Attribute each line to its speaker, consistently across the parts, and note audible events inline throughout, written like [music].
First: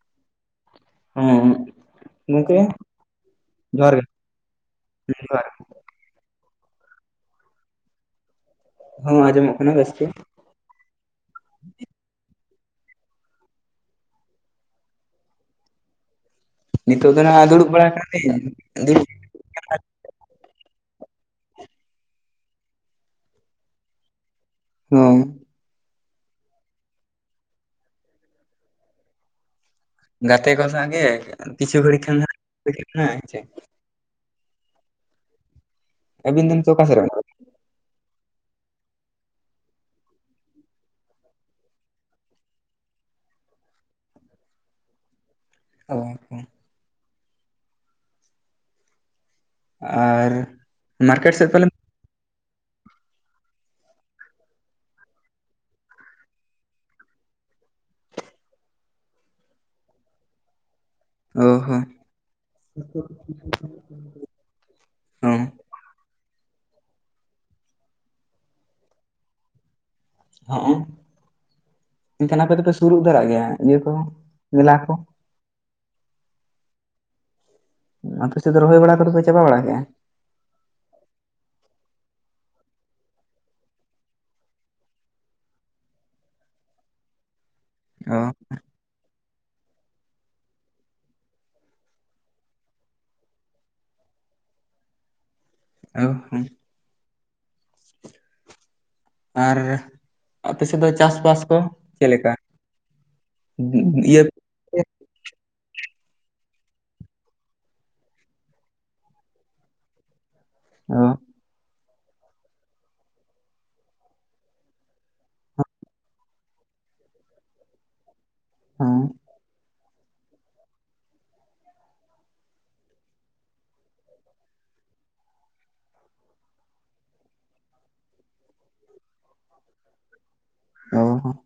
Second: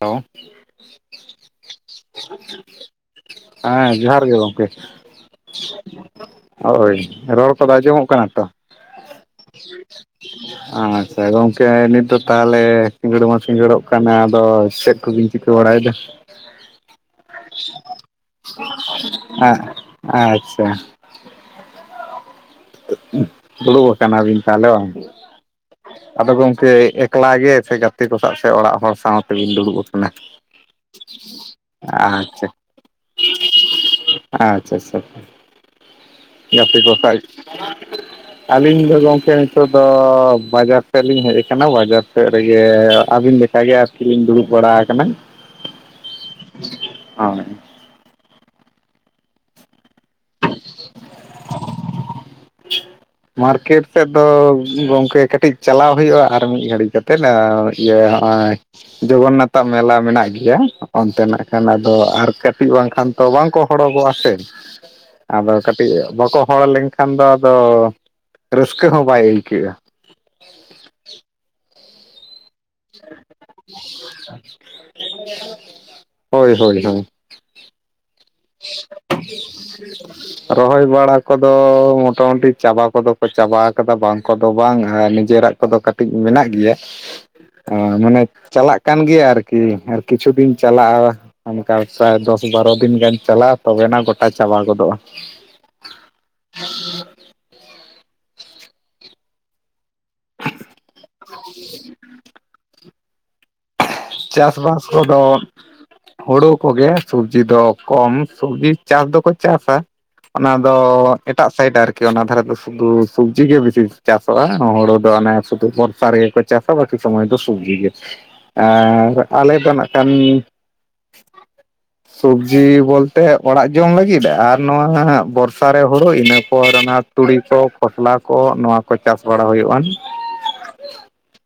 Speaker 1: Hello
Speaker 2: ᱦᱮᱸ ᱜᱚᱝᱠᱮ
Speaker 1: [inaudible] ᱦᱮᱸ ᱡᱚᱦᱟᱨ ᱜᱮ ᱜᱚᱝᱠᱮ᱾
Speaker 2: ᱡᱚᱦᱟᱨ ᱜᱮ
Speaker 1: ᱦᱳᱭ, ᱨᱚᱲ ᱠᱚᱫᱚ ᱟᱸᱡᱚᱢᱚᱜ ᱠᱟᱱᱟ ᱛᱚ?
Speaker 2: ᱦᱚᱸ ᱟᱸᱡᱚᱢᱚᱜ ᱠᱟᱱᱟ ᱵᱮᱥᱛᱮ
Speaker 1: ᱟᱪᱪᱷᱟ ᱜᱚᱝᱠᱮ ᱱᱤᱛᱚᱜ ᱛᱟᱦᱚᱞᱮ ᱥᱤᱸᱜᱟᱹᱲ ᱢᱟ ᱥᱤᱸᱜᱟᱹᱲᱚᱜ ᱠᱟᱱᱟ ᱟᱫᱚ, ᱪᱮᱫ ᱠᱚᱵᱮᱱ ᱪᱤᱠᱟᱹ ᱵᱟᱲᱟᱭᱮᱫᱟ?
Speaker 2: ᱱᱤᱛᱚᱜ ᱫᱚ ᱱᱟᱟᱦᱜ ᱫᱩᱲᱩᱵ ᱵᱟᱲᱟᱭ ᱠᱟᱱᱟᱞᱤᱧ, ᱫᱩᱲᱩᱵ
Speaker 1: ᱦᱮᱸ ᱟᱪᱪᱷᱟ᱾ ᱫᱩᱲᱩᱵ ᱠᱟᱱᱟ ᱵᱤᱱ ᱛᱟᱦᱚᱞᱮ ᱾
Speaker 2: ᱦᱚᱸ
Speaker 1: ᱟᱫᱚ ᱜᱚᱝᱠᱮ ᱮᱠᱞᱟ ᱜᱮ ᱥᱮ ᱜᱟᱛᱮ ᱠᱚ ᱥᱟᱶ ᱥᱮ ᱚᱲᱟᱜ ᱦᱚᱲ ᱥᱟᱶᱛᱮᱵᱤᱱ ᱫᱩᱲᱩᱵ ᱟᱠᱟᱱᱟ?
Speaker 2: ᱜᱟᱛᱮ ᱠᱚ ᱥᱟᱣ ᱜᱮ ᱠᱤᱪᱷᱩ ᱜᱟᱹᱲᱤᱡ ᱠᱷᱟᱱ ᱫᱚ᱾
Speaker 1: ᱟᱪᱪᱷᱟ
Speaker 2: [unintelligible]
Speaker 1: ᱟᱪᱪᱷᱟ ᱟᱪᱪᱷᱟ
Speaker 2: ᱟᱹᱵᱤᱱ ᱫᱚ ᱱᱤᱛᱚᱜ
Speaker 1: ᱜᱟᱛᱤ
Speaker 2: ᱚᱠᱟ
Speaker 1: ᱠᱚ
Speaker 2: ᱥᱮᱫ ᱨᱮ
Speaker 1: ᱥᱟᱣ
Speaker 2: ᱢᱮᱱᱟᱜ
Speaker 1: ᱜᱤ᱾ ᱟᱹᱞᱤᱧ ᱫᱚ ᱜᱚᱢᱠᱮ ᱱᱤᱛᱚᱜ ᱫᱚ ᱵᱟᱡᱟᱨ ᱥᱮᱫ ᱞᱤᱧ ᱦᱮᱡ ᱟᱠᱟᱱᱟ ᱵᱟᱡᱟᱨ ᱥᱮᱫ ᱨᱮᱜᱮ ᱟᱹᱵᱤᱱ ᱵᱤᱱ᱾ ᱟᱜᱮ ᱟᱨᱠᱤᱧ ᱫᱩᱲᱩᱵ ᱵᱟᱲᱟ ᱟᱠᱟᱱᱟ᱾
Speaker 2: ᱚ ᱦᱚᱸ᱾
Speaker 1: ᱦᱚᱭ᱾
Speaker 2: ᱟᱨ ᱢᱟᱨᱠᱮᱴ ᱥᱮᱫ ᱯᱟᱞᱮᱱ
Speaker 1: [unintelligible] ᱢᱟᱨᱠᱮᱴ ᱥᱮᱫ ᱫᱚ ᱜᱚᱝᱠᱮ ᱠᱟᱹᱴᱤᱡ ᱪᱟᱞᱟᱣ ᱦᱩᱭᱩᱜᱼᱟ ᱟᱨ ᱢᱤᱫ ᱜᱷᱟᱹᱲᱤᱡ ᱠᱟᱛᱮᱫ᱾ ᱤᱭᱟᱹ ᱦᱚᱸᱜᱼᱚᱭ ᱡᱚᱜᱚᱱᱱᱟᱛᱷ ᱟᱜ ᱢᱮᱞᱟ ᱢᱮᱱᱟᱜ ᱜᱮᱭᱟ᱾ ᱚᱱᱛᱮᱱᱟᱜ
Speaker 2: ᱚ
Speaker 1: ᱠᱷᱟᱱ
Speaker 2: ᱦᱚᱸ
Speaker 1: ᱟᱫᱚ ᱟᱨ ᱠᱟᱹᱴᱤᱡ ᱵᱟᱝᱠᱷᱟᱱ ᱛᱚ ᱵᱟᱝᱠᱚ ᱦᱚᱨᱚᱜᱚᱜᱼᱟ ᱥᱮ᱾
Speaker 2: ᱦᱚᱸ
Speaker 1: ᱟᱫᱚ ᱠᱟᱹᱴᱤᱡ ᱵᱟᱠᱚ ᱦᱚᱲ ᱞᱮᱱᱠᱷᱟᱱ ᱫᱚ ᱟᱫᱚ ᱨᱟᱹᱥᱠᱟᱹ ᱦᱚᱸ ᱵᱟᱭ ᱟᱹᱭᱠᱟᱹᱜᱼᱟ᱾
Speaker 2: ᱦᱚᱸᱜ ᱚᱸ ᱮᱱᱠᱷᱟᱱ ᱟᱯᱮ ᱫᱚᱯᱮ ᱥᱩᱨᱩᱜ ᱫᱟᱨᱟᱜ ᱜᱮᱭᱟ ᱤᱭᱟᱹ ᱠᱚ ᱢᱮᱞᱟ ᱠᱚ᱾
Speaker 1: ᱦᱳᱭᱼᱦᱳᱭᱼᱦᱳᱭ
Speaker 2: ᱟᱯᱮ ᱥᱮᱫ ᱫᱚ ᱨᱚᱦᱚᱭ ᱵᱟᱲᱟ ᱠᱚᱫᱚ ᱯᱮ ᱪᱟᱵᱟ ᱵᱟᱲᱟ ᱠᱮᱜᱼᱟ?
Speaker 1: ᱨᱚᱦᱚᱭ ᱵᱟᱲᱟ ᱠᱚᱫᱚ ᱢᱚᱴᱟᱢᱩᱴᱤ ᱪᱟᱵᱟ ᱠᱚᱫᱚ ᱠᱚ ᱪᱟᱵᱟ ᱟᱠᱟᱫᱟ ᱵᱟᱝ ᱠᱚᱫᱚ ᱵᱟᱝ ᱟᱨ ᱱᱤᱡᱮᱨᱟᱜ ᱠᱚᱫᱚ ᱠᱟᱹᱴᱤᱡ ᱢᱮᱱᱟᱜ ᱜᱮᱭᱟ,
Speaker 2: ᱚ
Speaker 1: ᱢᱟᱱᱮ ᱪᱟᱞᱟᱜ ᱠᱟᱱ ᱜᱮᱭᱟ ᱟᱨᱠᱤ ᱟᱨ ᱠᱤᱪᱷᱩ ᱫᱤᱱ ᱪᱟᱞᱟᱜᱼᱟ, ᱚᱱᱠᱟ ᱯᱨᱟᱭ ᱫᱚᱥ ᱵᱟᱨᱚ ᱫᱤᱱ ᱜᱟᱱ᱾ ᱪᱟᱞᱟᱜᱼᱟ ᱛᱚᱵᱮᱱᱟ ᱜᱚᱴᱟ ᱪᱟᱵᱟ ᱜᱚᱫᱚᱜᱼᱟ᱾
Speaker 2: ᱚ ᱦᱚᱸ᱾ ᱟᱨ ᱟᱯᱮ ᱥᱮᱫ ᱫᱚ ᱪᱟᱥᱵᱟᱥ ᱠᱚ ᱪᱮᱫ ᱞᱮᱠᱟ, ᱤᱭᱟᱹ
Speaker 1: ᱪᱟᱥ ᱵᱟᱥ ᱠᱚᱫᱚ ᱦᱩᱲᱩ ᱠᱚᱜᱮ ᱥᱚᱵᱡᱤ ᱫᱚ ᱠᱚᱢ ᱥᱚᱵᱡᱤ ᱪᱟᱥ ᱫᱚᱠᱚ ᱪᱟᱥᱟ᱾ ᱚᱱᱟ ᱫᱚ
Speaker 2: ᱚ
Speaker 1: ᱮᱼᱼ ᱮᱴᱟᱜ ᱥᱟᱭᱤᱰ ᱟᱨᱠᱤ ᱚᱱᱟ ᱫᱷᱟᱨᱮ ᱫᱚ ᱥᱩᱫᱩ ᱥᱚᱵᱡᱤ ᱜᱮ ᱵᱤᱥᱤ ᱪᱟᱥᱚᱜᱼᱟ, ᱦᱩᱲᱩ ᱫᱚ ᱚᱱᱮ ᱥᱩᱫᱩ ᱵᱚᱨᱥᱟ ᱨᱮᱜᱮ ᱠᱚ ᱪᱟᱥᱟ ᱵᱟᱹᱠᱤ ᱥᱚᱢᱚᱭ ᱫᱚ ᱥᱚᱵᱡᱤ ᱜᱮ,
Speaker 2: ᱦᱚᱸ
Speaker 1: ᱟᱨ ᱟᱞᱮ ᱫᱚ ᱱᱟᱜ ᱠᱷᱟᱱ [inaudible] ᱥᱚᱵᱡᱤ ᱵᱚᱞᱛᱮ ᱚᱲᱟᱜ ᱡᱚᱝ ᱞᱟᱹᱜᱤᱫ, ᱟᱨ ᱱᱚᱣᱟ ᱵᱚᱨᱥᱟ ᱨᱮ ᱦᱩᱲᱩ ᱤᱱᱟᱹ ᱯᱚᱨ ᱚᱱᱟ᱾ ᱛᱩᱲᱤ ᱠᱚ ᱠᱷᱚᱥᱞᱟ ᱠᱚ ᱱᱚᱣᱟ ᱠᱚ ᱪᱟᱥ ᱵᱟᱲᱟ ᱦᱩᱭᱩᱜᱼᱟᱱ᱾
Speaker 2: ᱚ ᱦᱚᱸ᱾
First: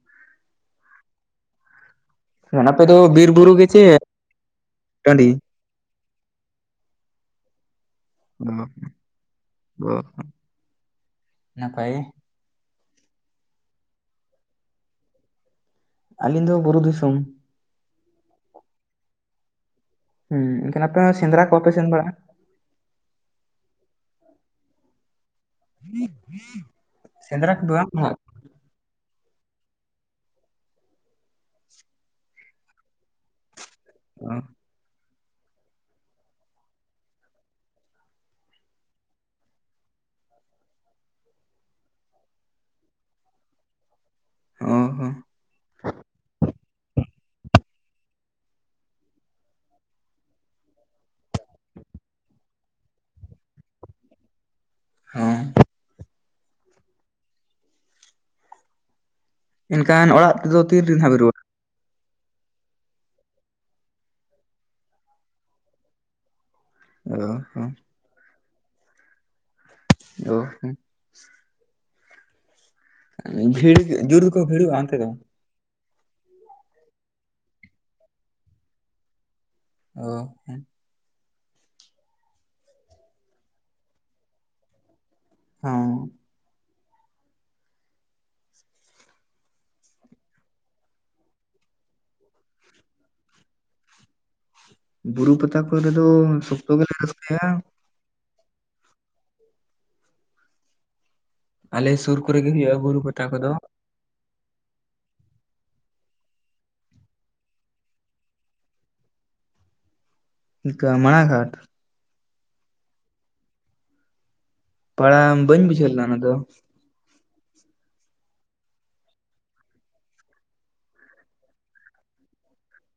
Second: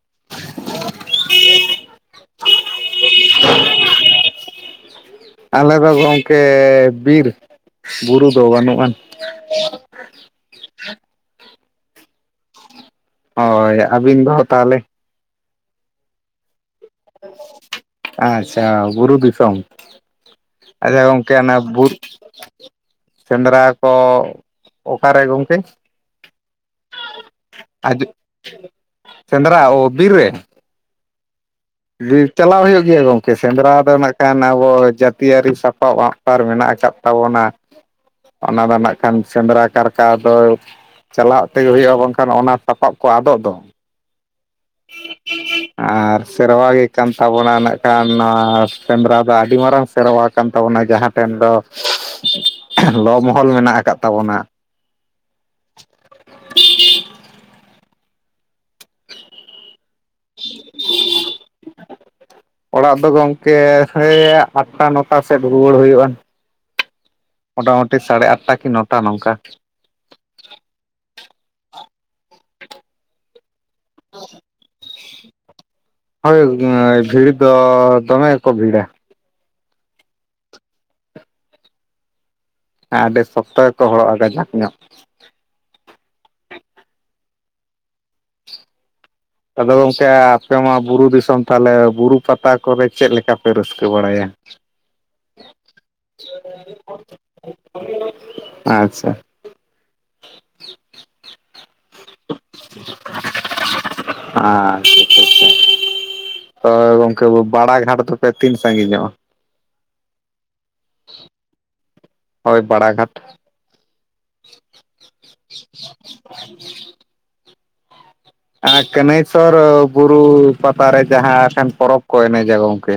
Speaker 2: ᱟᱯᱮ ᱫᱚ ᱵᱤᱨ ᱵᱩᱨᱩ ᱜᱮᱪᱮ [inaudible] ᱴᱟᱸᱰᱤ᱾
Speaker 1: ᱟᱞᱮ ᱫᱚ ᱜᱚᱢᱠᱮ ᱵᱤᱨ, ᱵᱩᱨᱩ ᱫᱚ ᱵᱟᱹᱱᱩᱜ ᱟᱱ᱾
Speaker 2: ᱱᱟᱯᱟᱭ ᱜᱮ᱾
Speaker 1: ᱦᱳᱭ ᱟᱹᱵᱤᱱ ᱫᱚ ᱛᱟᱦᱚᱞᱮ?
Speaker 2: ᱟᱹᱞᱤᱧ ᱫᱚ ᱵᱩᱨᱩ ᱫᱤᱥᱚᱢ᱾
Speaker 1: ᱟᱪᱪᱷᱟ ᱵᱩᱨᱩ ᱫᱤᱥᱚᱢ᱾
Speaker 2: ᱦᱩᱸ ᱮᱱᱠᱷᱟᱱ ᱟᱯᱮ
Speaker 1: ᱟᱪᱪᱷᱟ
Speaker 2: ᱦᱚᱸ
Speaker 1: ᱜᱚᱢᱠᱮ
Speaker 2: ᱥᱮᱸᱫᱽᱨᱟ ᱠᱚ
Speaker 1: ᱚᱱᱟ
Speaker 2: ᱵᱟᱯᱮ ᱥᱮᱱ
Speaker 1: ᱵᱩᱨᱼᱼ
Speaker 2: ᱵᱟᱲᱟᱜᱼᱟ?
Speaker 1: ᱥᱮᱸᱫᱽᱨᱟ ᱠᱚ ᱚᱠᱟᱨᱮ ᱜᱚᱢᱠᱮ?
Speaker 2: ᱥᱮᱸᱫᱽᱨᱟ ᱠᱚᱫᱚ ᱵᱟᱝ
Speaker 1: ᱦᱤᱡᱩᱜ
Speaker 2: ᱱᱟᱜ,
Speaker 1: ᱥᱮᱸᱫᱽᱨᱟ ᱚ ᱵᱤᱨ ᱨᱮ᱾ ᱵᱤᱨ ᱪᱟᱞᱟᱣ ᱦᱩᱭᱩᱜ ᱜᱮᱭᱟ ᱜᱚᱝᱠᱮ, ᱥᱮᱸᱫᱽᱨᱟ ᱫᱚ ᱱᱟᱜ
Speaker 2: ᱦᱟᱸᱜ
Speaker 1: ᱠᱷᱟᱱ ᱟᱵᱚ ᱡᱟᱹᱼᱼ ᱛᱤ ᱟᱨᱤ ᱥᱟᱯᱟᱵᱽ ᱟᱸᱜ ᱥᱟᱨ ᱢᱮᱱᱟᱜ ᱟᱠᱟᱫ ᱛᱟᱵᱚᱱᱟ᱾ ᱚᱱᱟ ᱫᱚ ᱱᱟᱜ ᱠᱷᱟᱱ ᱥᱮᱸᱫᱽᱨᱟ ᱠᱟᱨᱠᱟ ᱫᱚ ᱪᱟᱞᱟᱜ ᱛᱮᱜᱮ ᱦᱩᱭᱩᱜᱼᱟ, ᱵᱟᱝᱠᱷᱟᱱ ᱚᱱᱟ ᱥᱟᱯᱟᱵᱽ ᱠᱚ ᱟᱫᱚᱜ ᱫᱚ᱾
Speaker 2: ᱚᱻ
Speaker 1: [inaudible] ᱟᱨ ᱥᱮᱨᱣᱟ ᱜᱮ ᱠᱟᱱ ᱛᱟᱵᱚᱱᱟ, ᱱᱟᱜᱠᱷᱟᱱ ᱱᱚᱣᱟ ᱥᱮᱸᱫᱽᱨᱟ ᱫᱚ ᱟᱹᱰᱤ ᱢᱟᱨᱟᱝ ᱥᱮᱨᱣᱟ ᱠᱟᱱ ᱛᱟᱵᱚᱱᱟ ᱡᱟᱦᱟᱸ ᱴᱷᱮᱱ ᱫᱚ ᱞᱚ ᱢᱚᱦᱚᱞ ᱢᱮᱱᱟᱜ ᱟᱠᱟᱫ ᱛᱟᱵᱚᱱᱟ᱾
Speaker 2: ᱚᱸ᱾ ᱮᱱᱠᱷᱟᱱ ᱚᱲᱟᱜ ᱛᱮᱫᱚ ᱛᱤ ᱨᱮᱱᱦᱟᱜ ᱵᱤᱱ ᱨᱩᱣᱟᱹᱲᱟ᱾
Speaker 1: [inaudible] ᱚᱲᱟᱜ ᱫᱚ ᱜᱚᱢᱠᱮ ᱦᱮᱸ ᱟᱴᱴᱟ-ᱱᱚᱴᱟ ᱥᱮᱫ ᱨᱩᱣᱟᱹᱲ ᱦᱩᱭᱩᱜᱼᱟ᱾
Speaker 2: ᱚ ᱦᱚᱸ
Speaker 1: ᱢᱳᱴᱟᱢᱩᱴᱤ ᱥᱟᱲᱮ ᱟᱴᱴᱟ ᱠᱤ ᱱᱚᱴᱟ ᱱᱚᱝᱠᱟ᱾
Speaker 2: ᱚ ᱦᱚᱸ᱾ ᱵᱷᱤᱲ ᱡᱩᱨ ᱜᱮ ᱠᱚ ᱵᱷᱤᱲᱩᱜ ᱟ, ᱚᱱᱛᱮ ᱫᱚ᱾
Speaker 1: ᱦᱳᱭ ᱵᱷᱤᱲ ᱫᱚ ᱫᱚᱢᱮ ᱜᱮᱠᱚ ᱵᱷᱤᱲᱟ᱾
Speaker 2: ᱚ ᱦᱮᱸ᱾
Speaker 1: ᱦᱮᱸ ᱟᱹᱰᱤ ᱥᱚᱠᱛᱚ ᱜᱮᱠᱚ ᱦᱚᱲᱚᱜᱼᱟ, ᱜᱟᱡᱟᱠ ᱧᱚᱜ
Speaker 2: ᱦᱩᱸ᱾
Speaker 1: ᱟᱫᱚ ᱜᱚᱢᱠᱮ ᱟᱯᱮ ᱢᱟ ᱵᱩᱨᱩ ᱫᱤᱥᱚᱢ ᱛᱟᱦᱚᱞᱮ ᱵᱩᱨᱩ ᱯᱟᱛᱟ ᱠᱚᱨᱮ ᱪᱮᱫ ᱞᱮᱠᱟ ᱯᱮ ᱨᱟᱹᱥᱠᱟᱹ ᱵᱟᱲᱟᱭᱟ?
Speaker 2: ᱵᱩᱨᱩ ᱯᱟᱛᱟ ᱠᱚᱨᱮ ᱫᱚ ᱥᱚᱠᱛᱚ ᱜᱮᱞᱮ ᱨᱟᱹᱥᱠᱟᱹᱭᱟ᱾
Speaker 1: ᱟᱪᱪᱷᱟ᱾
Speaker 2: ᱟᱞᱮ ᱥᱩᱨ ᱠᱚᱨᱮ ᱜᱮ ᱦᱩᱭᱩᱜᱼᱟ, ᱵᱩᱨᱩ ᱯᱟᱛᱟ ᱠᱚᱫᱚ᱾
Speaker 1: ᱟᱪᱪᱷᱟ ᱟᱪᱪᱷᱟ, ᱛᱚ ᱜᱚᱝᱠᱮ ᱵᱟᱲᱟ ᱜᱷᱟᱴ ᱫᱚᱯᱮ ᱛᱤᱱ ᱥᱟᱺᱜᱤᱧ ᱧᱚᱜᱼᱟ?
Speaker 2: ᱚᱱᱠᱟ ᱢᱟᱬᱟ ᱜᱷᱟᱴ
Speaker 1: ᱦᱳᱭ ᱵᱟᱲᱟ ᱜᱷᱟᱴ᱾
Speaker 2: [unintelligible] ᱵᱟᱹᱧ ᱵᱩᱡᱷᱟᱹᱣ ᱞᱮᱱᱟ ᱚᱱᱟ ᱫᱚ᱾
Speaker 1: ᱟᱨ ᱠᱟᱹᱱᱟᱹᱭᱥᱚᱨ ᱵᱩᱨᱩ ᱯᱟᱛᱟ ᱨᱮ ᱡᱟᱦᱟᱸ ᱴᱷᱮᱱ ᱯᱚᱨᱚᱵᱽ ᱠᱚ ᱮᱱᱮᱡᱟ ᱜᱚᱝᱠᱮ,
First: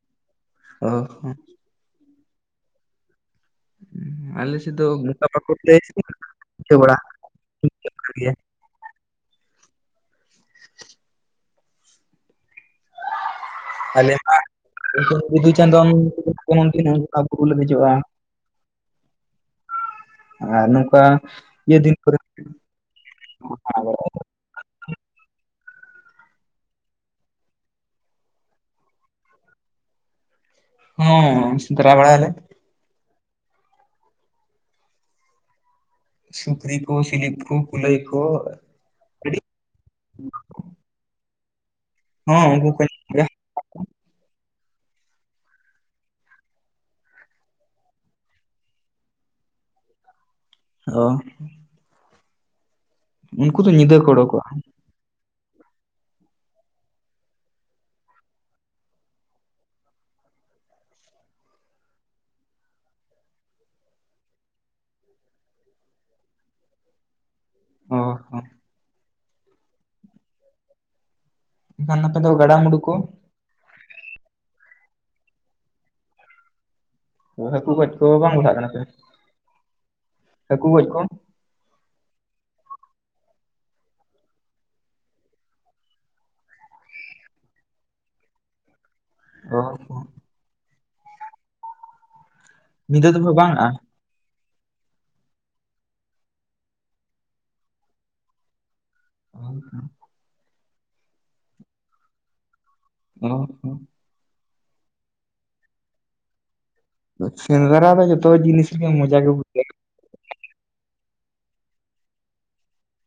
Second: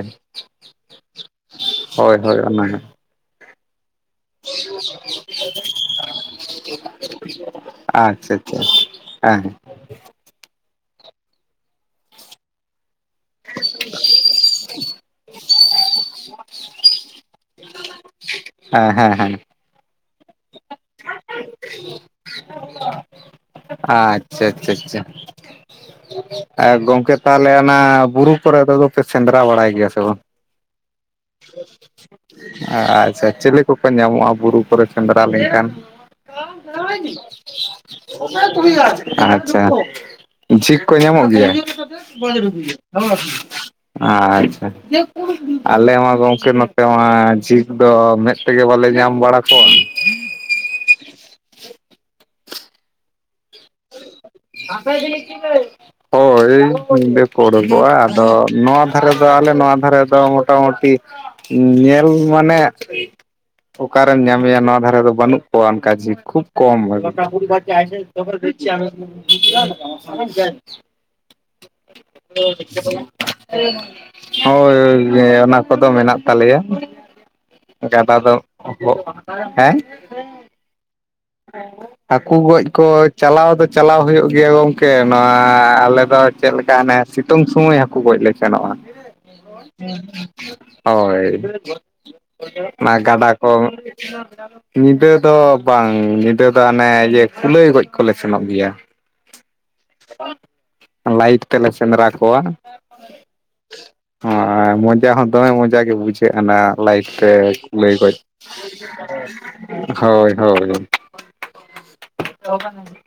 Speaker 2: ᱚ ᱦᱚᱸ᱾
Speaker 1: ᱦᱳᱭ ᱦᱳᱭ ᱚᱱᱟ ᱜᱮ, [inaudible]
Speaker 2: ᱟᱞᱮ ᱥᱮᱫ ᱫᱚ ᱚᱱᱠᱟ ᱵᱟᱠᱚ ᱞᱟᱹᱭ ᱵᱩᱡᱷᱟᱹᱣ ᱵᱟᱲᱟ
Speaker 1: [inaudible]
Speaker 2: ᱜᱮᱭᱟ
Speaker 1: ᱟᱪᱪᱷᱟ ᱟᱪᱪᱷᱟ᱾ ᱦᱮᱸ ᱦᱮᱸ᱾
Speaker 2: ᱟᱞᱮ ᱢᱟ ᱱᱩᱠᱤᱱ ᱵᱤᱫᱩ ᱪᱟᱸᱫᱚᱱ [unintelligible] ᱵᱩᱨᱩ ᱞᱮ ᱫᱮᱡᱚᱜᱼᱟ᱾
Speaker 1: ᱦᱮᱸ ᱦᱮᱸ ᱦᱮᱸ
Speaker 2: ᱟᱨ ᱱᱚᱝᱠᱟ ᱤᱭᱟᱹ ᱫᱤᱱ ᱠᱚᱨᱮ ᱫᱟᱬᱟ ᱵᱟᱲᱟᱭᱟ,
Speaker 1: ᱟᱪᱪᱷᱟ ᱟᱪᱪᱷᱟ ᱟᱪᱪᱷᱟ ᱟᱨ ᱜᱚᱝᱠᱮ ᱛᱟᱦᱚᱞᱮ ᱚᱱᱟ ᱵᱩᱨᱩ ᱠᱚᱨᱮ ᱫᱚᱯᱮ ᱥᱮᱸᱫᱽᱨᱟ ᱵᱟᱲᱟᱭ ᱜᱮᱭᱟ ᱥᱮ ᱵᱟᱝ
Speaker 2: ᱦᱚᱸ ᱥᱮᱸᱫᱽᱨᱟ ᱵᱮᱲᱟᱭᱟᱞᱮ
Speaker 1: ᱟᱪᱪᱷᱟ ᱪᱤᱞᱤ ᱠᱚᱠᱚ ᱧᱟᱢᱚᱜᱼᱟ ᱵᱩᱨᱩ ᱠᱚᱨᱮ ᱥᱮᱸᱫᱽᱨᱟ ᱞᱮᱱᱠᱷᱟᱱ?
Speaker 2: ᱥᱩᱠᱨᱤ ᱠᱚ ᱥᱤᱞᱤᱯ ᱠᱚ ᱠᱩᱞᱟᱹᱭ ᱠᱚ
Speaker 1: ᱟᱪᱪᱷᱟ, ᱡᱷᱤᱠ ᱠᱚ ᱧᱟᱢᱚᱜ ᱜᱮᱭᱟ,
Speaker 2: ᱦᱚᱸ ᱩᱱᱠᱩ ᱠᱚ ᱧᱟᱢᱚᱜ ᱜᱮᱭᱟ
Speaker 1: ᱟᱪᱪᱷᱟ ᱟᱞᱮ ᱢᱟ ᱜᱚᱝᱠᱮ ᱱᱚᱛᱮ ᱢᱟ ᱟᱨ ᱡᱷᱤᱠ ᱫᱚ ᱢᱮᱫ ᱛᱮᱜᱮ ᱵᱟᱞᱮ ᱧᱟᱢ ᱵᱟᱲᱟ ᱠᱚᱣᱟ᱾
Speaker 2: ᱚ ᱩᱱᱠᱩ ᱫᱚ ᱧᱤᱫᱟᱹ ᱠᱚ ᱚᱰᱚᱠᱚᱜᱼᱟ
Speaker 1: [unintelligible] ᱦᱳᱭ ᱧᱤᱫᱟᱹ ᱠᱚ ᱳᱰᱳᱠᱚᱜᱼᱟ ᱟᱫᱚ ᱱᱚᱣᱟ ᱫᱷᱟᱨᱮ ᱫᱚ ᱟᱞᱮ ᱱᱚᱣᱟ ᱫᱷᱟᱨᱮ ᱫᱚ ᱢᱚᱴᱟᱢᱩᱴᱤ ᱧᱮᱞ ᱢᱟᱱᱮ ᱚᱠᱟᱨᱮᱢ ᱧᱟᱢᱮᱭᱟ ᱱᱚᱣᱟ ᱫᱷᱟᱨᱮ ᱫᱚ ᱵᱟᱱᱩᱜ ᱠᱚᱣᱟ ᱚᱱᱠᱟ ᱡᱷᱤᱠ ᱠᱷᱩᱵ ᱠᱚᱢ
Speaker 2: ᱚ ᱦᱚᱸ
Speaker 1: [inaudible]
Speaker 2: ᱮᱱᱠᱷᱟᱱ ᱟᱯᱮ ᱫᱚ ᱜᱟᱰᱟᱼᱢᱩᱰᱩ ᱠᱚ
Speaker 1: ᱦᱳᱭ ᱚᱱᱟ ᱠᱚᱫᱚ ᱢᱮᱱᱟᱜ ᱛᱟᱞᱮᱭᱟ ᱾
Speaker 2: ᱦᱟᱹᱠᱩ ᱜᱚᱡ ᱠᱚ
Speaker 1: ᱡᱟᱫᱟ ᱫᱚ
Speaker 2: ᱵᱟᱝ ᱜᱚᱴᱟᱜ ᱠᱟᱱᱟ ᱯᱮ
Speaker 1: ᱦᱮᱸ
Speaker 2: ᱦᱟᱹᱠᱩ ᱜᱚᱡ ᱠᱚ
Speaker 1: [inaudible] ᱦᱟᱠᱩ ᱜᱚᱡ ᱠᱚ ᱪᱟᱞᱟᱣ ᱫᱚ ᱪᱟᱞᱟᱣ ᱦᱩᱭᱩᱜ ᱜᱮᱭᱟ ᱜᱚᱝᱠᱮ ᱱᱚᱣᱟ ᱟᱞᱮ ᱫᱚ ᱪᱮᱫᱞᱮᱠᱟ ᱦᱟᱱᱮ ᱥᱤᱛᱩᱝ ᱥᱚᱢᱚᱭ ᱦᱟᱠᱩ ᱜᱚᱡ ᱞᱮ ᱥᱮᱱᱚᱜᱼᱟ ᱾
Speaker 2: ᱚ
Speaker 1: ᱦᱳᱭ ᱚᱱᱟ
Speaker 2: ᱧᱤᱫᱟᱹ
Speaker 1: ᱜᱟᱰᱟ
Speaker 2: ᱫᱚᱯᱮ
Speaker 1: ᱠᱚ
Speaker 2: ᱵᱟᱝᱼᱟ
Speaker 1: ᱧᱤᱫᱟᱹ ᱫᱚ ᱵᱟᱝ ᱧᱤᱫᱟᱹ ᱫᱚ ᱚᱱᱮ ᱤᱭᱟᱹ ᱠᱩᱞᱟᱹᱭ ᱜᱚᱡ ᱠᱚᱞᱮ ᱥᱮᱱᱚᱜ ᱜᱮᱭᱟ
Speaker 2: [inaudible]
Speaker 1: ᱞᱟᱭᱤᱴ ᱛᱮᱞᱮ ᱥᱮᱸᱫᱽᱨᱟ ᱠᱚᱣᱟ
Speaker 2: [inaudible]
Speaker 1: ᱦᱚᱸ ᱢᱚᱡᱟ ᱦᱚᱸ ᱫᱚᱢᱮ ᱢᱚᱡᱟ ᱜᱮ ᱵᱩᱡᱷᱟᱹᱜ ᱟᱱᱟ ᱞᱟᱭᱤᱴ ᱛᱮ
Speaker 2: ᱥᱮᱸᱫᱽᱨᱟ
Speaker 1: ᱠᱩᱞᱟᱹᱭ
Speaker 2: ᱫᱚ
Speaker 1: ᱜᱚᱡ
Speaker 2: ᱡᱚᱛᱚ ᱡᱤᱱᱤᱥ ᱨᱮᱜᱮ ᱢᱚᱡᱟ ᱜᱮ ᱵᱩᱡᱷᱟᱹᱜᱼᱟ
Speaker 1: ᱦᱳᱭ ᱦᱳᱭ [unintelligible]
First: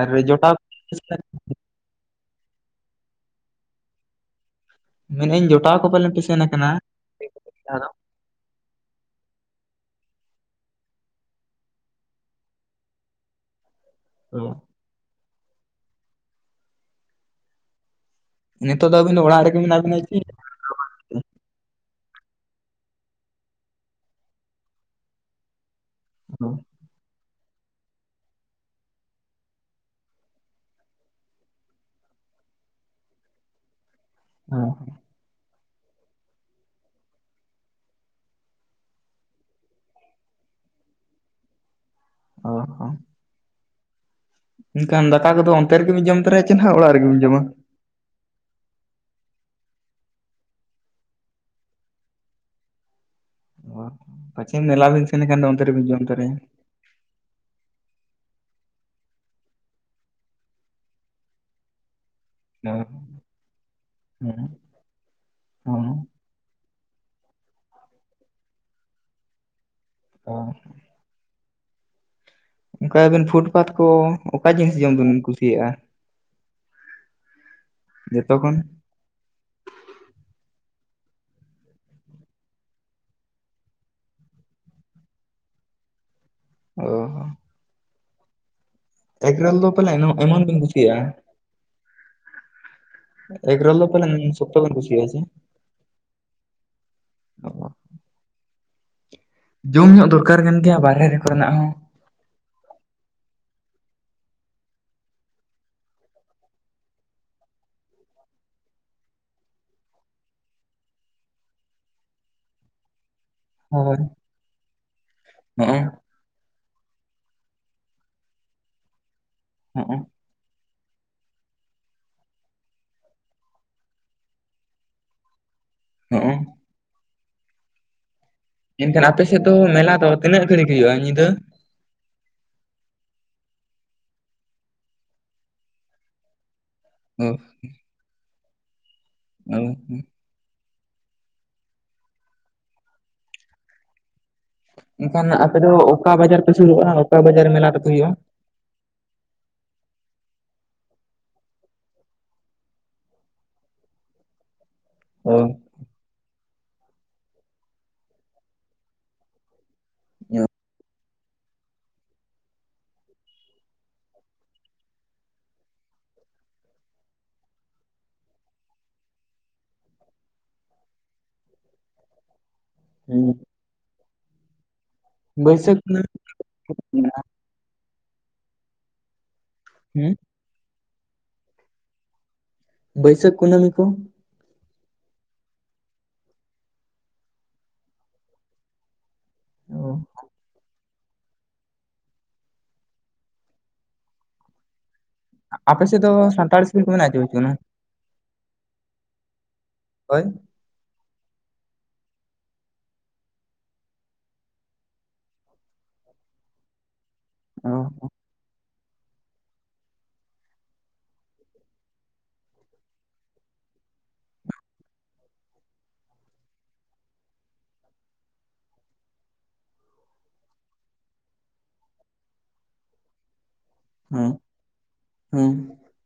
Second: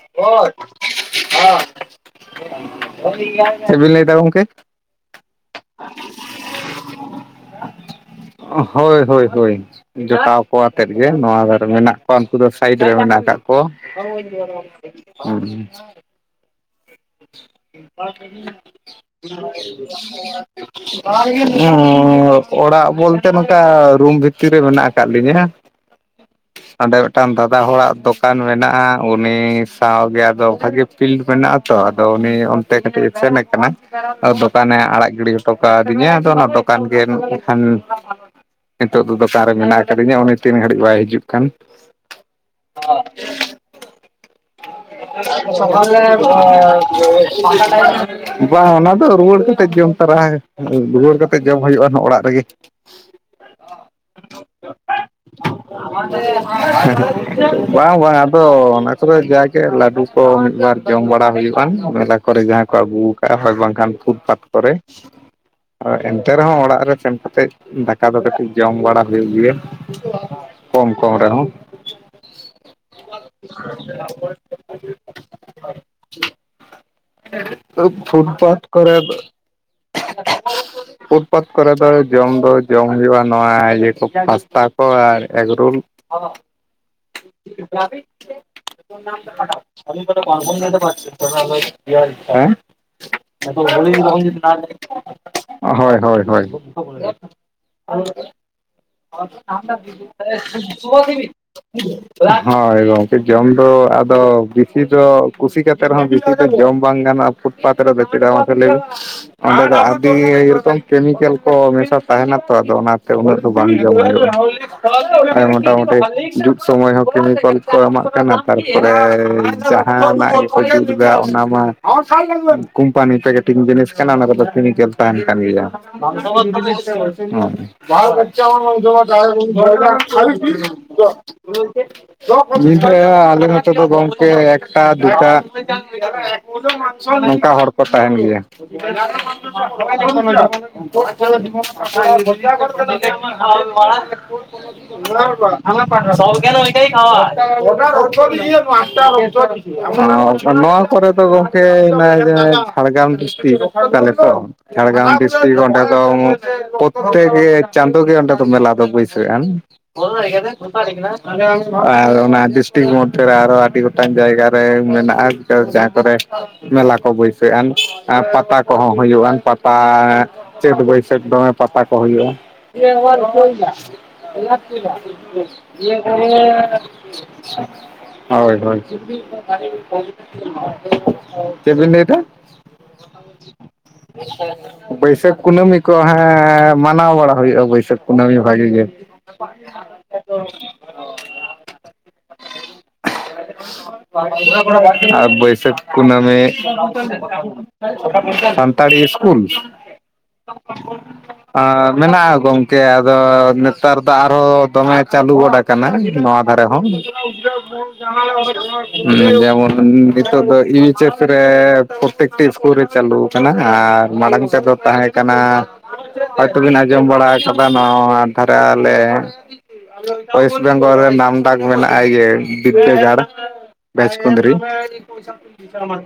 Speaker 2: ᱟᱨ ᱡᱚᱴᱟᱣ
Speaker 1: ᱪᱮᱫ ᱵᱮᱱ ᱞᱟᱹᱭ ᱫᱟ ᱜᱚᱝᱠᱮ
Speaker 2: ᱢᱮᱱᱟᱹᱧ ᱡᱚᱴᱟᱣ ᱠᱚ ᱯᱟᱞᱮ ᱯᱮ ᱥᱮᱱ ᱟᱠᱟᱱᱟ ᱾
Speaker 1: ᱦᱳᱭ ᱦᱳᱭ ᱦᱳᱭ ᱡᱚᱴᱟᱣ ᱠᱚᱣᱟᱛᱮᱫ ᱜᱮ ᱱᱚᱣᱟ ᱫᱷᱟᱨᱮ ᱢᱮᱱᱟᱜ ᱠᱚᱣᱟ ᱩᱱᱠᱩ ᱫᱚ ᱥᱟᱭᱤᱰ ᱨᱮ ᱢᱮᱱᱟᱜ ᱟᱠᱟᱫ ᱦᱩᱸ
Speaker 2: ᱚ,
Speaker 1: ᱦᱩᱸ
Speaker 2: ᱱᱤᱛᱚᱜ ᱫᱚ ᱟᱹᱵᱤᱱ ᱫᱚ ᱚᱲᱟᱜ ᱨᱮᱜᱮ ᱢᱮᱱᱟᱜ ᱵᱤᱱᱟ ᱠᱤ?
Speaker 1: [inaudible] ᱦᱩᱸ ᱚᱲᱟᱜ ᱵᱚᱞᱛᱮ ᱱᱚᱝᱠᱟ ᱨᱩᱢ ᱵᱷᱤᱛᱤᱨ ᱨᱮ ᱢᱮᱱᱟᱜ ᱟᱠᱟᱫ ᱞᱤᱧᱟᱹ [inaudible]
Speaker 2: [unintelligible]
Speaker 1: ᱚᱸᱰᱮ ᱢᱤᱫᱴᱟᱝ ᱫᱟᱫᱟ ᱦᱚᱲᱟᱜ ᱫᱚᱠᱟᱱ ᱢᱮᱱᱟᱜᱼᱟ, ᱩᱱᱤ ᱥᱟᱶᱜᱮ ᱟᱫᱚ ᱵᱷᱟᱜᱤ ᱯᱷᱤᱞᱰ ᱢᱮᱱᱟᱜᱼᱟ ᱟᱛᱚ ᱟᱫᱚ ᱩᱱᱤ ᱚᱱᱛᱮ ᱠᱟᱹᱴᱤᱡ ᱮ ᱥᱮᱱ ᱟᱠᱟᱱᱟ ᱟᱫᱚ ᱫᱚᱠᱟᱱᱮ ᱟᱲᱟᱜ ᱜᱤᱰᱤ ᱦᱚᱴᱚ ᱠᱟᱣᱫᱤᱧᱟ ᱟᱫᱚ ᱚᱱᱟ ᱫᱚᱠᱟᱱ ᱜᱮ ᱠᱷᱟᱱ ᱱᱤᱛᱚᱜ ᱫᱚ ᱫᱚᱠᱟᱱ ᱨᱮ ᱢᱮᱱᱟᱜ ᱟᱠᱟᱫᱤᱧᱟᱹ ᱩᱱᱤ ᱛᱤᱱ ᱜᱷᱟᱹᱲᱤᱡ ᱵᱟᱭ ᱦᱤᱡᱩᱜ ᱠᱟᱱ᱾
Speaker 2: ᱚ ᱦᱚᱸ᱾
Speaker 1: [inaudible] [inaudible]
Speaker 2: ᱮᱱᱠᱷᱟᱱ ᱫᱟᱠᱟ ᱠᱚᱫᱚ ᱚᱱᱛᱮ ᱨᱮᱜᱮᱵᱤᱱ ᱡᱚᱢ ᱛᱚᱨᱟᱭᱟ ᱪᱮ ᱱᱟᱦᱟᱜ ᱚᱲᱟᱜ ᱨᱮᱜᱮᱵᱤᱱ ᱡᱚᱢᱟ?
Speaker 1: ᱵᱟᱝ ᱚᱱᱟ ᱫᱚ ᱨᱩᱣᱟᱹᱲ ᱠᱟᱛᱮᱫ ᱡᱚᱢ ᱛᱟᱨᱟ ᱨᱩᱣᱟᱹᱲ ᱠᱟᱛᱮᱫ ᱡᱚᱢ ᱦᱩᱭᱩᱜᱼᱟ ᱚᱲᱟᱜ ᱨᱮᱜᱮ᱾
Speaker 2: ᱚ ᱯᱟᱪᱷᱤᱢ ᱢᱮᱞᱟ ᱵᱤᱱ ᱥᱮᱱ ᱟᱠᱷᱟᱱ ᱫᱚ ᱚᱱᱛᱮ ᱨᱮᱵᱤᱱ ᱡᱚᱢ ᱛᱚᱨᱟᱭᱟ᱾
Speaker 1: ᱵᱟᱝ ᱵᱟᱝ ᱟᱫᱚ ᱚᱱᱟ ᱠᱚᱨᱮ ᱡᱟ ᱜᱮ ᱞᱟᱹᱰᱩ ᱠᱚ ᱢᱤᱫ ᱵᱟᱨ ᱡᱚᱢ ᱵᱟᱲᱟ ᱦᱩᱭᱩᱜ ᱟᱱ ᱢᱮᱞᱟ ᱠᱚᱨᱮ ᱡᱟᱦᱟᱸ ᱠᱚ ᱟᱹᱜᱩᱣ ᱠᱟᱜᱼᱟ ᱦᱳᱭ ᱵᱟᱝᱠᱷᱟᱱ ᱯᱷᱩᱴᱯᱟᱛ ᱠᱚᱨᱮ᱾
Speaker 2: ᱦᱚᱸ
Speaker 1: ᱛᱮ ᱨᱮᱦᱚᱸ ᱚᱲᱟᱜ ᱨᱮ ᱥᱮᱱ ᱠᱟᱛᱮᱜ ᱫᱟᱠᱟ ᱫᱚ ᱠᱟᱹᱴᱤᱡ ᱡᱚᱢ ᱵᱟᱲᱟ ᱦᱩᱭᱩᱜ ᱜᱮᱭᱟ᱾
Speaker 2: ᱚ
Speaker 1: ᱠᱚᱢ ᱠᱚᱢ ᱨᱮᱦᱚᱸ᱾
Speaker 2: ᱚᱱᱠᱟ ᱟᱵᱮᱱ ᱯᱷᱩᱴ ᱯᱟᱛ ᱠᱚ ᱚᱠᱟ ᱡᱤᱱᱤᱥ ᱡᱚᱢ ᱵᱤᱱ ᱠᱩᱥᱤᱭᱟᱜ? ᱡᱚᱛᱚ ᱠᱷᱚᱱ?
Speaker 1: ᱯᱷᱩᱴᱯᱟᱛ ᱠᱚᱨᱮ ᱫᱚ [inaudible] ᱯᱷᱩᱴᱯᱟᱛ ᱠᱚᱨᱮ ᱫᱚ ᱡᱚᱢ ᱫᱚ ᱡᱚᱢ ᱦᱩᱭᱩᱜᱼᱟ ᱱᱚᱣᱟ ᱤᱭᱟᱹ ᱠᱚ ᱯᱟᱥᱛᱟ ᱠᱚ ᱟᱨ ᱮᱜᱽᱨᱳᱞ᱾ [inaudible]
Speaker 2: ᱚ᱾ ᱮᱜᱽᱨᱳᱞ ᱫᱚ ᱯᱟᱞᱮᱱ
Speaker 1: [inaudible]
Speaker 2: ᱮᱢᱚᱱ ᱵᱤᱱ ᱠᱩᱥᱤᱭᱟᱜᱼᱟ
Speaker 1: ᱦᱮᱸ?
Speaker 2: ᱮᱜᱽᱨᱳᱞ ᱫᱚ ᱯᱟᱞᱮᱱ ᱥᱚᱠᱛᱚ ᱵᱤᱱ ᱠᱩᱥᱤᱭᱟᱜᱼᱟ ᱥᱮ?
Speaker 1: ᱚ ᱦᱳᱭ ᱦᱳᱭ ᱦᱳᱭ᱾
Speaker 2: ᱚ,
Speaker 1: [unintelligible]
Speaker 2: ᱡᱚᱢ ᱧᱚᱜ ᱫᱚᱨᱠᱟᱨ ᱠᱟᱱ ᱜᱮᱭᱟ ᱵᱟᱨᱦᱮ ᱨᱮ ᱠᱚᱨᱮᱱᱟᱜ ᱦᱚᱸ
Speaker 1: ᱦᱳᱭ ᱜᱚᱝᱠᱮ ᱡᱚᱢ ᱫᱚ ᱟᱫᱚ ᱥᱤ ᱫᱚ ᱠᱩᱥᱤ ᱠᱟᱛᱮ ᱨᱮᱦᱚᱸ ᱵᱮᱥᱤ ᱫᱚ ᱡᱚᱢ ᱵᱟᱝ ᱜᱟᱱᱚᱜᱼᱟ ᱯᱷᱩᱴᱯᱟᱛ ᱨᱮᱫᱚ᱾ ᱪᱮᱫᱟᱜ ᱢᱟᱥᱮ ᱞᱟᱹᱭ ᱵᱤᱱ? ᱚᱸᱰᱮ ᱫᱚ ᱟᱹᱰᱤ ᱨᱚᱠᱚᱢ ᱠᱮᱢᱤᱠᱮᱞ ᱠᱚ ᱢᱮᱥᱟ ᱛᱟᱦᱮᱱᱟ ᱛᱚ ᱟᱫᱚ ᱚᱱᱟ ᱛᱮ ᱩᱱᱟᱹᱜ ᱵᱟᱝ ᱡᱚᱢ
Speaker 2: ᱦᱳᱭ
Speaker 1: ᱦᱚᱭᱩᱜᱼᱟ ᱦᱩᱭᱩᱜ-ᱟ᱾ ᱛᱟᱭ
Speaker 2: ᱦᱚᱸᱜᱼᱚ
Speaker 1: ᱢᱚᱴᱟᱢᱩᱴᱤ ᱡᱩᱜ ᱥᱚᱢᱚᱭ ᱦᱚᱸ ᱠᱮᱢᱤᱠᱚᱞ ᱠᱚ ᱮᱢᱟᱜ ᱠᱟᱱᱟ ᱛᱟᱨᱯᱚᱨᱮ
Speaker 2: ᱦᱚᱸᱜᱼᱚ
Speaker 1: ᱡᱟᱦᱟᱱᱟᱜ ᱠᱚ ᱡᱩᱛ ᱮᱫᱟ ᱚᱱᱟ ᱢᱟ ᱠᱳᱢᱯᱟᱱᱤ ᱯᱮᱠᱴᱤᱝ ᱡᱤᱱᱤᱥ ᱠᱟᱱᱟ᱾ ᱚᱱᱟ ᱠᱚᱫᱚ ᱠᱤᱢᱤᱠᱮᱞ ᱛᱟᱦᱮᱱ ᱠᱟᱱ ᱜᱮᱭᱟ᱾
Speaker 2: ᱦᱚᱸᱜᱼᱚ ᱮᱱᱠᱷᱟᱱ ᱟᱯᱮ ᱥᱮᱫ ᱫᱚ ᱢᱮᱞᱟ ᱫᱚ ᱛᱤᱱᱟᱹᱜ ᱜᱷᱟᱹᱲᱤᱡ ᱦᱩᱭᱩᱜᱼᱟ ᱧᱤᱫᱟᱹ?
Speaker 1: [unintelligible] [unintelligible] ᱢᱤᱴ ᱨᱮᱭᱟᱜ ᱟᱞᱮ ᱱᱚᱛᱮ ᱫᱚ ᱜᱚᱝᱠᱮ ᱮᱠᱴᱟ ᱫᱩᱴᱟ
Speaker 2: ᱚ
Speaker 1: ᱱᱚᱝᱠᱟ ᱦᱚᱲ ᱠᱚ ᱛᱟᱦᱮᱱ ᱜᱮᱭᱟ᱾
Speaker 2: ᱚ
Speaker 1: [unintelligible]
Speaker 2: ᱮᱱᱠᱷᱟᱱ ᱟᱯᱮ
Speaker 1: [unintelligible]
Speaker 2: ᱫᱚ ᱚᱠᱟ ᱵᱟᱡᱟᱨ ᱯᱮ ᱥᱩᱨᱩᱜᱼᱟ ᱚᱠᱟ ᱵᱟᱡᱟᱨ ᱢᱮᱞᱟ ᱛᱟᱯᱮ ᱦᱩᱭᱩᱜᱼᱟ?
Speaker 1: ᱚ ᱱᱚᱣᱟ ᱠᱚᱨᱮ ᱫᱚ ᱜᱚᱝᱠᱮ ᱚᱱᱟ ᱡᱮ ᱡᱷᱟᱲᱜᱨᱟᱢ ᱰᱤᱥᱴᱤᱠ᱾ ᱛᱟᱦᱞᱮ ᱛᱚ ᱡᱷᱟᱲᱜᱨᱟᱢ
Speaker 2: ᱚ
Speaker 1: ᱰᱤᱥᱴᱤᱠ ᱚᱰᱮ ᱫᱚ ᱯᱚᱛ ᱛᱮᱜᱮ ᱪᱟᱸᱫᱳ ᱜᱮ ᱚᱸᱰᱮ ᱫᱚ ᱢᱮᱞᱟ ᱫᱚ ᱵᱟᱹᱭᱥᱟᱜ ᱟᱱ᱾ ᱟᱨ ᱚᱱᱟ ᱰᱤᱥᱴᱤᱠ ᱢᱚᱫᱽᱫᱷᱮ ᱨᱮ ᱟᱨᱚ ᱟᱰ ᱰᱤ ᱜᱚᱴᱟᱝ ᱡᱟᱭᱜᱟ ᱨᱮ ᱢᱮᱱᱟᱜᱼᱟ ᱡᱟᱦᱟᱸ ᱠᱚᱨᱮ ᱢᱮᱞᱟ ᱠᱚ ᱵᱟᱹᱭᱥᱟᱹᱜᱼᱟᱱ ᱟ ᱯᱟᱛᱟ ᱠᱚᱦᱚᱸ ᱦᱩᱭᱩᱜᱼᱟᱱ ᱯᱟᱛᱟ ᱪᱟᱸᱛ ᱵᱟᱹᱭᱥᱟᱹᱠᱷ ᱫᱚᱢᱮ ᱯᱟᱛᱟ ᱦᱩᱭᱩᱜᱼᱟ᱾ [inaudible]
Speaker 2: ᱦᱩᱸ ᱵᱟᱹᱭᱥᱟᱹᱠᱷ ᱠᱩᱱᱟᱹᱢᱤ ᱢᱮᱱᱟᱜᱼᱟ,
Speaker 1: ᱦᱳᱭ ᱦᱳᱭ᱾
Speaker 2: ᱦᱩᱸ
Speaker 1: ᱪᱮᱜ ᱵᱤᱱ ᱞᱟᱹᱭ ᱫᱟ?
Speaker 2: ᱵᱟᱹᱭ ᱥᱟᱸᱠ ᱠᱩᱱᱟᱸᱢᱤ ᱠᱚ᱾
Speaker 1: ᱵᱟᱹᱭᱥᱟᱹᱠᱷ ᱠᱩᱱᱟᱹᱢᱤ ᱠᱚ ᱦᱮᱸ ᱢᱟᱱᱟᱣ ᱵᱟᱲᱟ ᱦᱩᱭᱩᱜᱼᱟ ᱵᱟᱹᱭᱥᱟᱹᱠᱷ ᱠᱩᱱᱟᱹᱢᱤ ᱵᱷᱟᱜᱮ ᱜᱮ᱾
Speaker 2: ᱚ᱾
Speaker 1: ᱟᱨ ᱵᱟᱹᱭᱥᱟᱹᱠᱷ
Speaker 2: ᱟᱯᱮ ᱥᱮᱫ ᱫᱚ
Speaker 1: ᱠᱩᱱᱟᱹᱢᱤ
Speaker 2: ᱥᱟᱱᱛᱟᱲ ᱤᱥᱠᱩᱞ ᱠᱚ ᱢᱮᱱᱟᱜᱼᱟ ᱪᱮ ᱵᱟᱹᱪᱩᱜ ᱟᱱᱟ?
Speaker 1: [inaudible] ᱥᱟᱱᱛᱟᱲ ᱤᱥᱠᱩᱞ᱾
Speaker 2: ᱦᱳᱭ
Speaker 1: [unintelligible] ᱮᱸ ᱢᱮᱱᱟᱜᱼᱟ ᱜᱚᱝᱠᱮ ᱟᱫᱚ ᱱᱮᱛᱟᱨ ᱫᱚ ᱟᱨᱦᱚ ᱫᱚᱢᱮ ᱪᱟᱹᱞᱩ ᱜᱚᱵᱟᱠ ᱠᱟᱱᱟ ᱱᱚᱣᱟ ᱫᱷᱟᱨᱮ ᱦᱚᱸ᱾
Speaker 2: ᱚ
Speaker 1: ᱡᱮᱢᱚᱱ ᱱᱤᱛᱳᱜ ᱫᱚ ᱤᱭᱤᱪᱮᱥ ᱨᱮ ᱯᱮᱠᱴᱤᱥ ᱠᱚᱩᱞᱨᱮ ᱪᱟᱹᱞᱩ ᱠᱟᱱᱟ ᱟᱨ ᱢᱟᱲᱟᱝ ᱛᱮᱫ ᱛᱟᱦᱮᱸ ᱠᱟᱱᱟ᱾ ᱦᱚᱭ ᱛᱚᱵᱤᱱ ᱟᱸᱡᱚᱢ ᱵᱟᱲᱟ ᱠᱟᱫᱟ ᱱᱚᱣᱟ ᱟᱨ ᱫᱷᱟᱨᱮ ᱟᱞᱮ ᱳᱭᱮᱥᱴ ᱵᱮᱝᱜᱚᱞ ᱰᱟᱠ ᱢᱮᱱᱟᱜᱼᱟ ᱤᱭᱟᱹ ᱵᱤᱫᱫᱟᱹ ᱜᱟᱲ ᱵᱮᱪ
Speaker 2: ᱦᱮᱸ
Speaker 1: ᱠᱩᱱᱫᱨᱤ᱾
Speaker 2: ᱦᱮᱸ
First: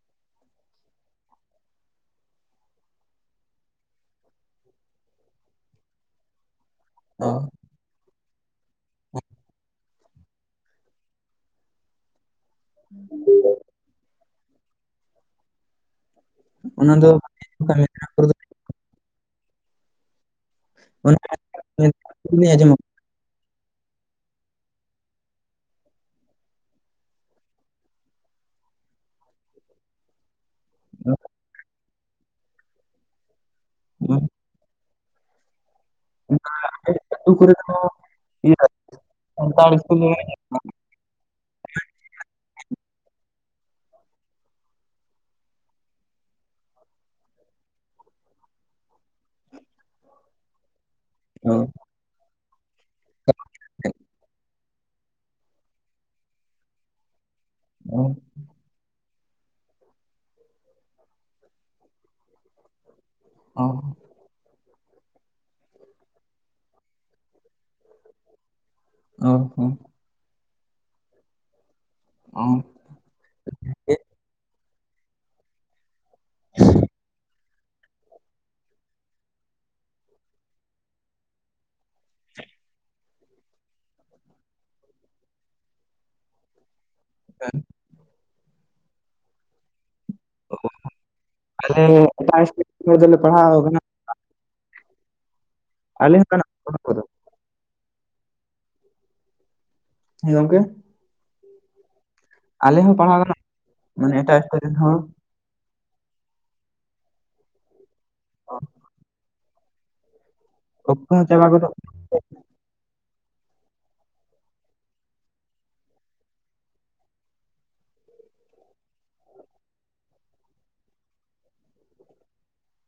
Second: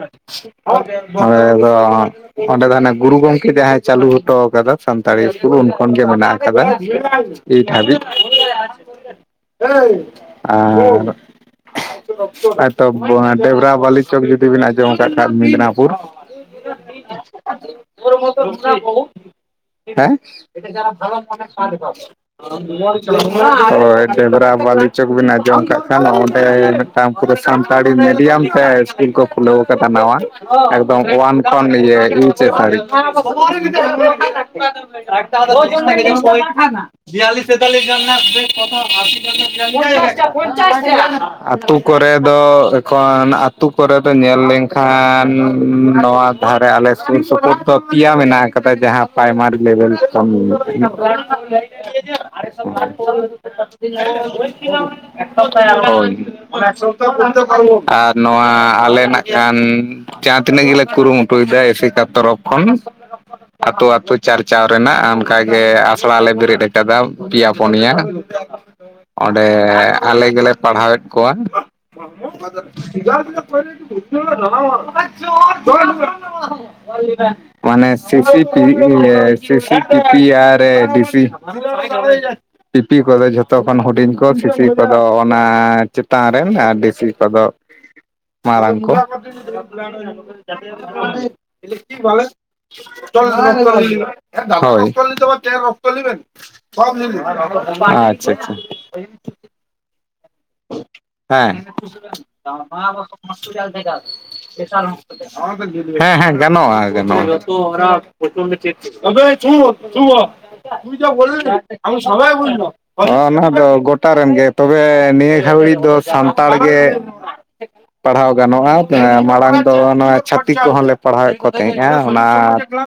Speaker 1: [inaudible] ᱚᱸᱰᱮ ᱫᱚ ᱦᱟᱱᱮ ᱜᱩᱨᱩ ᱜᱚᱝᱠᱮ ᱡᱟᱦᱟᱸᱭ ᱪᱟᱹᱞᱩ ᱦᱚᱴᱚᱣᱟ ᱠᱟᱫᱟ ᱥᱟᱱᱛᱟᱲᱤ ᱤᱥᱠᱩᱞ ᱩᱱ ᱠᱷᱚᱱ ᱜᱮ ᱢᱮᱱᱟᱜᱼᱟ᱾
Speaker 2: ᱚ
Speaker 1: [inaudible] ᱦᱳᱭ ᱛᱚ ᱵᱚ ᱰᱮᱵᱽᱨᱟ ᱵᱟᱞᱤ ᱪᱚᱠ ᱡᱩᱫᱤ ᱵᱮᱱ ᱟᱸᱡᱚᱢ ᱠᱫ ᱠᱷᱟᱱ ᱢᱮᱫᱽᱱᱟᱯᱩᱨ᱾
Speaker 2: ᱚᱱᱟ ᱫᱚ ᱚᱠᱟ [unintelligible]
Speaker 1: [unintelligible]
Speaker 2: ᱟᱸᱡᱚᱢ
Speaker 1: ᱦᱮᱸ [unintelligible] [inaudible] [inaudible] [inaudible]
Speaker 2: ᱟᱹᱛᱩ ᱠᱚᱨᱮ ᱫᱚ
Speaker 1: [unintelligible]
Speaker 2: ᱤᱭᱟᱹ ᱥᱟᱱᱛᱟᱲ ᱤᱥᱠᱩᱞ ᱫᱚ ᱵᱟᱝ
Speaker 1: [inaudible] ᱟᱛᱳ ᱠᱚᱨᱮ ᱫᱚ ᱮᱠᱷᱚᱱ ᱟᱛᱳ ᱠᱚᱨᱮ ᱫᱚ ᱧᱮᱞ ᱞᱮᱱᱠᱷᱟᱱ ᱱᱚᱣᱟ ᱞᱟᱦᱮ ᱟᱞᱮ ᱥᱩᱨ ᱥᱩᱯᱩᱨ ᱫᱚ ᱯᱤᱭᱟ ᱢᱮᱱᱟᱜ ᱠᱟᱫᱟ ᱡᱟᱦᱟᱸ ᱯᱨᱟᱭᱢᱟᱨᱤ ᱞᱮᱵᱮᱞ ᱠᱷᱚᱱ᱾
Speaker 2: ᱚ
Speaker 1: [unintelligible] ᱦᱳᱭ ᱟᱨ ᱱᱚ
Speaker 2: ᱚ
Speaker 1: ᱱᱚᱣᱟ ᱟᱞᱮ ᱱᱟᱜ ᱠᱷᱟᱱ ᱡᱟᱦᱟᱸ ᱛᱤᱱᱟᱹᱜ ᱜᱮᱞᱮ ᱠᱩᱨᱩᱢᱩᱴᱩ ᱭᱮᱫᱟ ᱮᱥᱮᱠᱟ ᱛᱚᱨᱚᱯ ᱠᱷᱚᱱ
Speaker 2: ᱚ
Speaker 1: ᱟᱛᱳ ᱟᱛᱳ ᱪᱟᱨᱪᱟᱣ ᱨᱮᱱᱟᱜ ᱚᱱᱠᱟᱜᱮ ᱟᱥᱲᱟ ᱞᱮ ᱵᱮᱨᱮᱫ ᱠᱟᱫᱟ ᱯᱮᱭᱟ ᱯᱚᱱᱮᱭᱟᱹ᱾
Speaker 2: ᱚ
Speaker 1: ᱚᱸᱰᱮᱻ ᱟᱞᱮ ᱜᱮᱞᱮ ᱯᱟᱲᱦᱟᱣᱮᱜ ᱠᱚᱣᱟ᱾ [inaudible]
Speaker 2: ᱚ ᱚ
Speaker 1: [inaudible] [unintelligible] ᱯᱤᱯᱤ ᱠᱚᱫᱚ ᱡᱷᱚᱛᱚ ᱠᱷᱚᱱ ᱦᱩᱰᱤᱧ ᱠᱚ ᱥᱤᱥᱤ ᱠᱚᱫᱚ ᱚᱱᱟ ᱪᱮ ᱛᱟᱱ ᱨᱮᱱ ᱟᱨ ᱰᱮᱥᱤ ᱠᱚᱫᱚ ᱢᱟᱨᱟᱝ ᱠᱚ᱾
Speaker 2: ᱟᱞᱮ ᱮᱴᱟᱜ ᱥᱴᱮᱴ ᱦᱚᱲ ᱫᱚᱞᱮ ᱯᱟᱲᱦᱟᱣ ᱟᱠᱟᱱᱟ
Speaker 1: [inaudible] ᱦᱳᱭ [inaudible]
Speaker 2: ᱟᱞᱮ ᱦᱚᱸ ᱠᱟᱱᱟ ᱠᱚᱫᱚ
Speaker 1: ᱟᱪᱪᱷᱟ ᱟᱪᱪᱷᱟ ᱾
Speaker 2: ᱦᱮᱸ ᱜᱚᱝᱠᱮ ᱾
Speaker 1: ᱦᱮᱸ
Speaker 2: ᱦᱚᱸ ᱯᱟᱲᱦᱟᱣ ᱜᱟᱱᱚᱜ ᱢᱟᱱᱮ ᱮᱴᱟᱜ ᱥᱴᱮᱴ ᱨᱮᱱ ᱦᱚᱲ
Speaker 1: [unintelligible] ᱦᱮᱸ ᱦᱮᱸ ᱜᱟᱱᱚᱜᱼᱟ ᱜᱟᱱᱚᱜᱼᱟ᱾ [inaudible]
Speaker 2: ᱚᱠᱛᱚ ᱦᱚᱸ ᱪᱟᱵᱟ ᱜᱚᱫᱚᱜ
Speaker 1: [unintelligible] [unintelligible] ᱱᱚᱣᱟ ᱫᱚ ᱜᱚᱴᱟ ᱨᱮᱱ ᱜᱮ ᱛᱚᱵᱮ ᱱᱤᱭᱟᱹ ᱦᱮᱸ [unintelligible] ᱫᱚ ᱥᱟᱱᱛᱟᱲ ᱜᱮ ᱯᱟᱲᱦᱟᱣ ᱜᱟᱱᱚᱜᱼᱟ ᱢᱟᱲᱟᱝ ᱫᱚ ᱱᱚᱣᱟ ᱪᱷᱟᱹᱛᱤᱠ ᱠᱚᱦᱚᱸᱞᱮ ᱯᱟᱲᱦᱟᱣᱮᱫ ᱠᱚ ᱛᱟᱦᱮᱸᱫᱼᱟ ᱚᱱᱟ